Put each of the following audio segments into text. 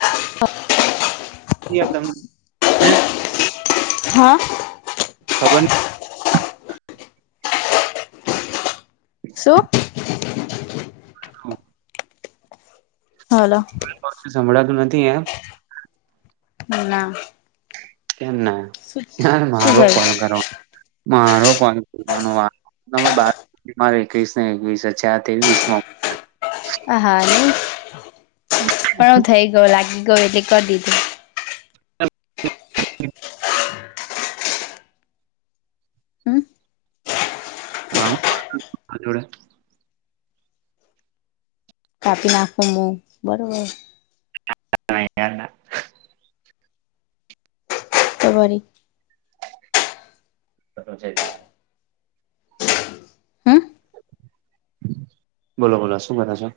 હ. [unintelligible] એ તેમ હે. હા. ખબર. શું? હ. હા. તમને સંભળાતું નથી એમ. ના ના. કેમ ના ના શું મારો થયું? કોલ કરવા. મારો કોઈ કરવાનું વાર બ. મારે એકવીસ ને એકવીસ હ છે. આ ત્રેવીસ માં. આ હા, નને પણ હું થઈ ગયો, લાગી ગયો, એટલે કરી દીધું. ઓ. હમ હા, અડા. કાપી નાખું, બરોબર. હી ના. [unintelligible] તેવારી. કું છે. [unintelligible] હમ બોલો, બોલો, શું કરો છો?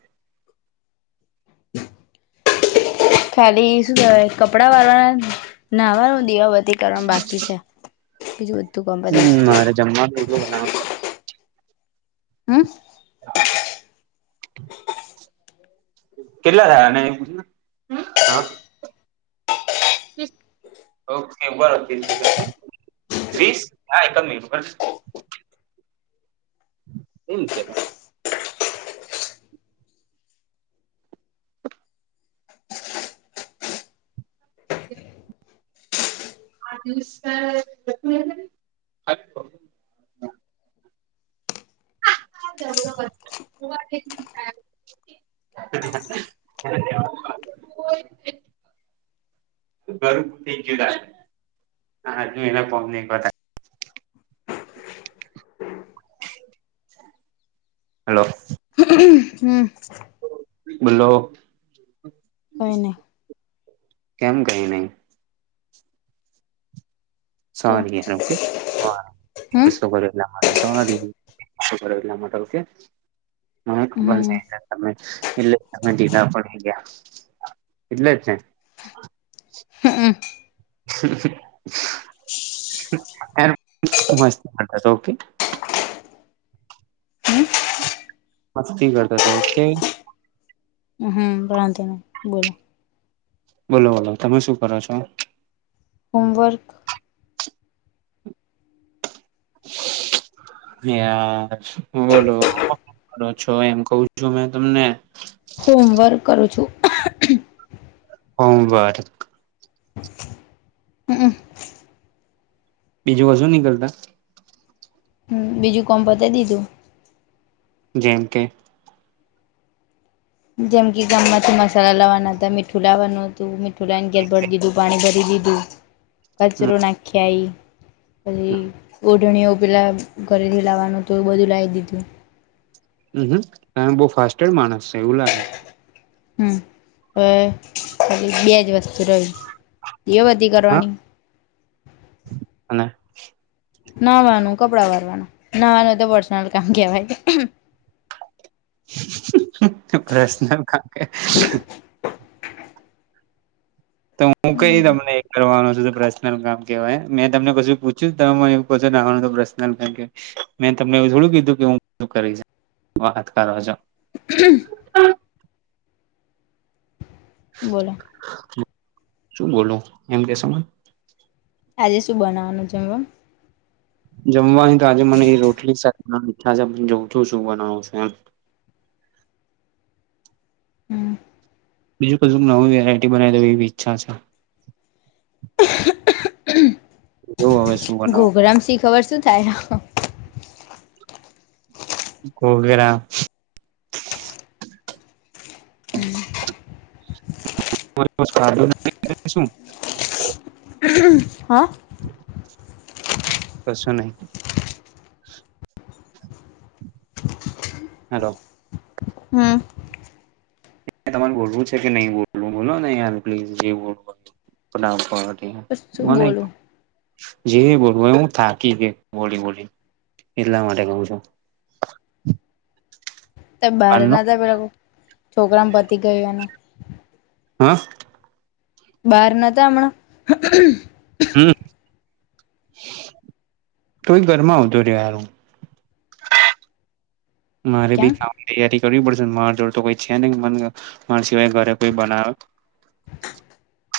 ખાલી શું કહેવાય, કપડાં વાપરવાના, નાહવાનું, દીવા બી કરવાનું બાકી છે. બીજું બધું ગમે. હમ મારે જમવાનું કેટલું બનાવે છે? હા. [unintelligible] કેટલા થયા? અને હા. ઓકે, બરોબર. વીસ, હા, એકમ મિબર.. એમ કે. હ. [unintelligible] [unintelligible] જ. ધન્યવાદ. [unintelligible] થયું, હા, એલા કોમને એકવાર. [unintelligible] હલો. હમ. બોલો, કઈ નહી કેમ કહીને? તો સારી, ઓકે. હમ સ કર એટલા માટે સ કર એટલા માટે કે [unintelligible] હને ખબર હમ નઈ કે તમે એટલે તમે ઢીલા પડી ગયા. એટલે જ છે. હમ [inaudible] ઓકે. મસ્તી કરતોતો. ઓકે. હમ વાંધો નય. બોલો. બોલો બોલો, તમે શું કરો છો? હોમવર્ક [unintelligible] યાર બોલો હું કરો છો એમ કવ છું મે તમને. હોમવર્ક કરું છું. સોમવાર હમ. બીજું કશું નય કરતા? હમ બીજું કોમ પતાય દીધું. જેમ કે, જેમ કે ગામમાંથી મસાલા લાવવાના હતા, મીઠું લાવવાનું હતું, મીઠ ઠુલા ને ઘેર ભરી દીધું, પાણી ભરી દીધું, હમ કચરો નાખી આઈ. પછી ઓઢણીઓ પેલા ઘરેથી લાવવાનું હતું એ બધું લાઇ દીધું. હમ હમ બહુ ફાસ્ટેડ માણસ છે એવું લાગે છે. હવે બે જ વસ્તુ રહી દીવાબત્તી હા કરવાની. અને નાહવાનું ને કપડાં વારવાનું, નાવાનું તો પર્સનલ કામ કેવાય. પર્સનલ કામ કેહ તો હું કઈ તમને એ કરવાનો છું તો પ્રશ્ન પર્સનલ કામ કહેવાય મેં તમને કશું પૂછ્યું? તમે મને એવું કો છો [unintelligible] પ્રશ્નલ કામ કેવાય. મેં તમને એવું થોડું કીધું કે હું [unintelligible] શું કરીશ વાત કરો છો. [unintelligible] [unintelligible] બોલો. શું બોલુ એમ કહેશો મન? આજે શું બનાવાનું જમવામ? જમવાની તો આજે મને રોટલી શાક બનવાની ઈચ્છા છે જોઉ છું શું બનાવું છું એમ. હમ બીજું કજુંક નવી વેરાયટી બનાવી દઉં એવી ઈચ્છા છે. એવું આવે છ ઘોઘરામ શી ખબર શું થાય? ઘોઘરા હમ. [inaudible] શું હ કશું નહી. હલો. હમ. તમારે બોલવું છે કે નહી બોલવું. બોલો ને યાર પ્લીઝ જે બોલવું હોય એ. [unintelligible] શું મન બોલું જે બોલવું હોય એ. હું થાકી ગ્યો. બોલી બોલી એટલા માટે કઉ છું. કાલનો [unintelligible] છોકરાન પતી ગયું એને હા બહાર નતો હમણાં? હમ. તોય ઘરમાં આવતો રહ્યો હારો. મારે કેમ ભી ખા તૈયારી કરવી પડશેને મારો જોડ તો કોઈ છે ને મ મારા સિવાય ઘરે કોઈ બનાવે.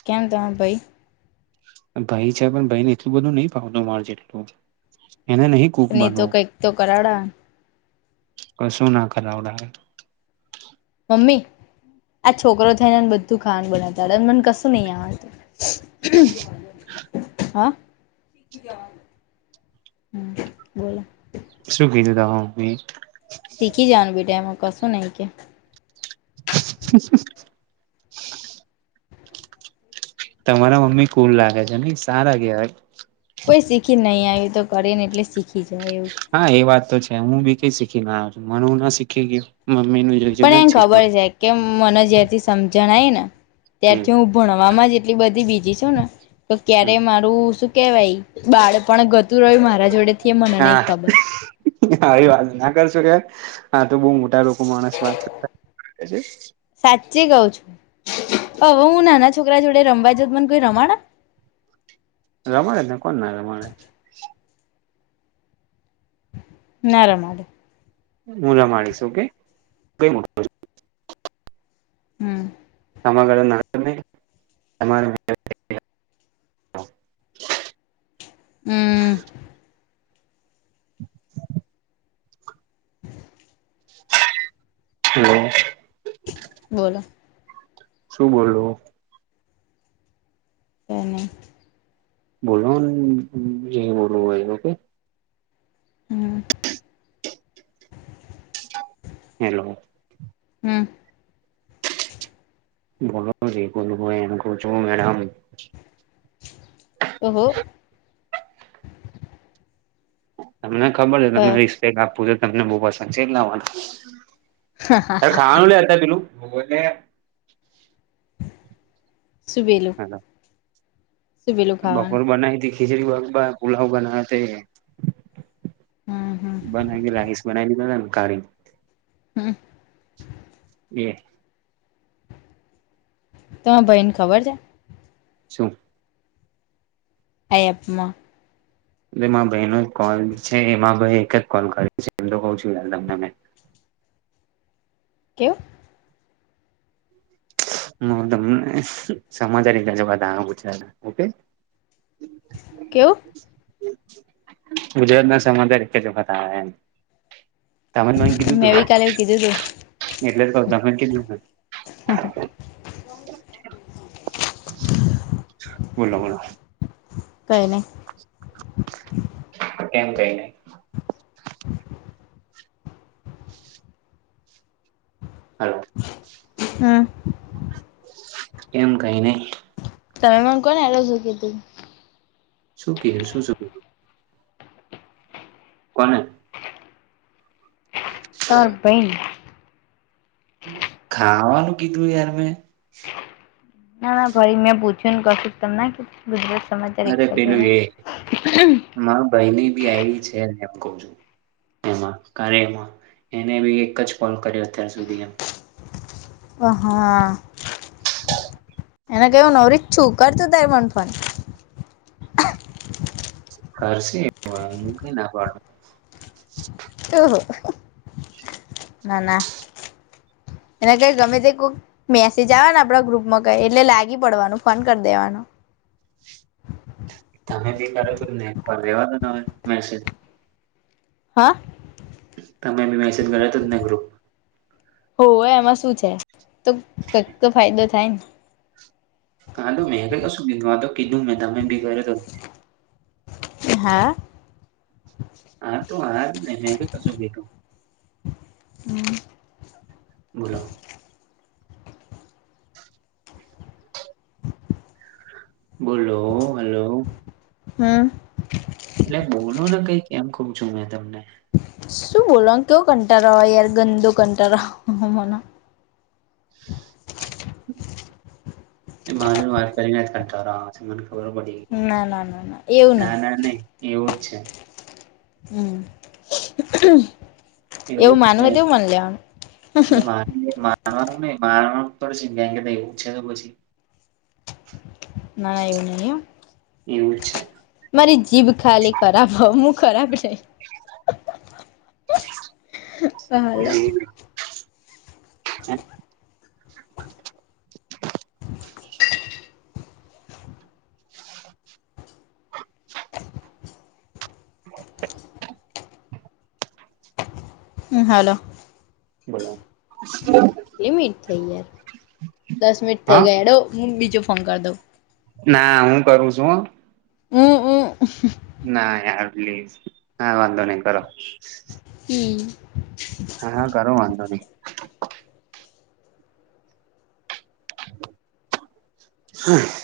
કેમ દ ભાઈ ભાઈ છે પણ ભાઈ ને એટલું બધું નહી ફાવતું માર જેટલું એને નહી કુક ન ઇ તો બનવું કઈક તો કરાવડા કશુ ના કરાવડાવે મમ્મી આ છોકરો થાયને બધું ખાન બનાવતા આવડે ને મને કશું નહી આવતું. હા હમ્મ બોલો શું કીધું તા મમ્મી શીખી જવાનું બેટા એમાં કશું નઈ કે. [inaudible] તમારા મમ્મી કુલ લાગે છે ને સારા કેહેવાય કોઈ શીખી નહીં આવ્યું તો કરી ને એટલે શીખી જાવયું. હા એ વાત તો છે હું બી કઈ શીખી ના આવ્યો છું મને હુ ના શીખી ગયું મમ્મી નું જોયું પણ એમ ખબર છે કે મને જ્યારથી સમજણ આવી ને હમ ત્યારથી હું ભણવામાં જ એટલી બધી બીજી છું ને તો ક્યારે હમ મારું શું કેવાય બાળ પણ ગતું રહય મારા જોડે થી એ મને નહી ખબર હા આવી વાત ના કરશો કે આા તો બહુ મોટા લોકો માણસ વાત કર એ છે. સાચી કઉ છું હવે હું નાના છોકરા જોડે રમવા જાઉં મને કોઈ રમાડા રમાડે, ને કોણ ના રમાડે ના રમાડે હુ રામાડીશ ઓકે. હમ્મ [unintelligible] હમ્મ [inaudible] હમ્મ બોલો શું બોલવ એને બોલો બોલું ભાઈ ઓકે. હમ્મ હેલો હમ્મ બલો જે કો ભ એમ કર છો મેડમ ઓહો તમને ખબર છે, તમે રિસ્પેક્ટ આપવો છે તમને બહુ પસંદ છે એટલા માટે અરે ખાવાનું લેતા પેલું સુ બેલા [inaudible] બપોર ખાવાનું બનાવી હતી ખીચડી બાગ પુલાવ બનાવે તે હમ હમ [unintelligible] હમ્મ એ ત ભઈ ને ખબર છે સું આ એપ મા એટલે ભાઈનો કોલ છે એમાં ભાઈ એક જ કોલ કર્યો છે એમ તો કઉ છું તમને મે કેમ હ તમને સમાજારી ગ છે બધા પૂછ ઓકે કવ ગુજરાત ના સમાદાર ચ વખત આવ એમ તમાર કીધું તું ચાલે કીધુ એટલે જ ક હા હા બોલો બોલો કઈ ન એમ કઈ નહી હ હ એમ કઈ નહ ત કોને એલો છ કે તું શું ક શું શ કોને તરબન ખાવાનું કીધું યાર મેં ના ના ભરી મેં પૂછ્યું ને કશું તમનેધું ગુજરાત સમાચાર એક અરે પેલું એ દ્વારા મારા ભાઈની બી આ છે ને એમ કહ છું એમાં ક્યારે એમાં એને બી એક જ કોલ કર્યો અત્યાર સુધી એમ ઓહા એને કેવું ન ર છું કરતું થાય મનફન હશી ના પા ના ના એનેક ગમે તે કક મેસેજ આવેવા ને આપડા ગ્રુપમાં કઈ એટલે લાગી પડવાનું ફોન કરી દેવાનું તમે બી કરો છો ને કોલ લેવા નવે મેસેજ હા તમેી મેસેજ કરો તોને ગ્રુપ હો એમાં શું છે તો કઈક તો ફાયદો થાય ને હા તો મેગ કશું બીધું આ તો કીધું મેં તમે બી કર હા આ તો હાર ન હ કે કશું બેઠું હમ બોલો [unintelligible] બોલો હલો હમ એટલે બોલો ને કઈક એમ કું છું મેં તમને શું બોલો કેવો કંટાળા હોય યાર ગંદુ કંટાળા મ માજ વાત કરીને જ કરતા મને ખબર પડી ના ના ના એવું ના નહી ના નઈ એવું જ છે હમ એવું જ છે માનુંવ એવું મન લેવાનું આ ન મા ગેંગ ત ઉ છે તો પછી ના એવું નઈ હો એવું જ મારી જીભ ખાલી ખરાબ હ હું ખરાબ નહીં ભાલ છે ટટ હ હલો બોલો [inaudible] લિમિટ થઈ યાર, દસ મિનિટ થઈ હા ગઈ હેડો હું બીજો ફોન કર દઉં. ના હું કરું છું હો. હમ્મ હમ્મ. ના યાર પ્લીઝ, હા વાંધો નઈ કરો. હમ્મ. હા હા કરો વાંધો નહી. હા.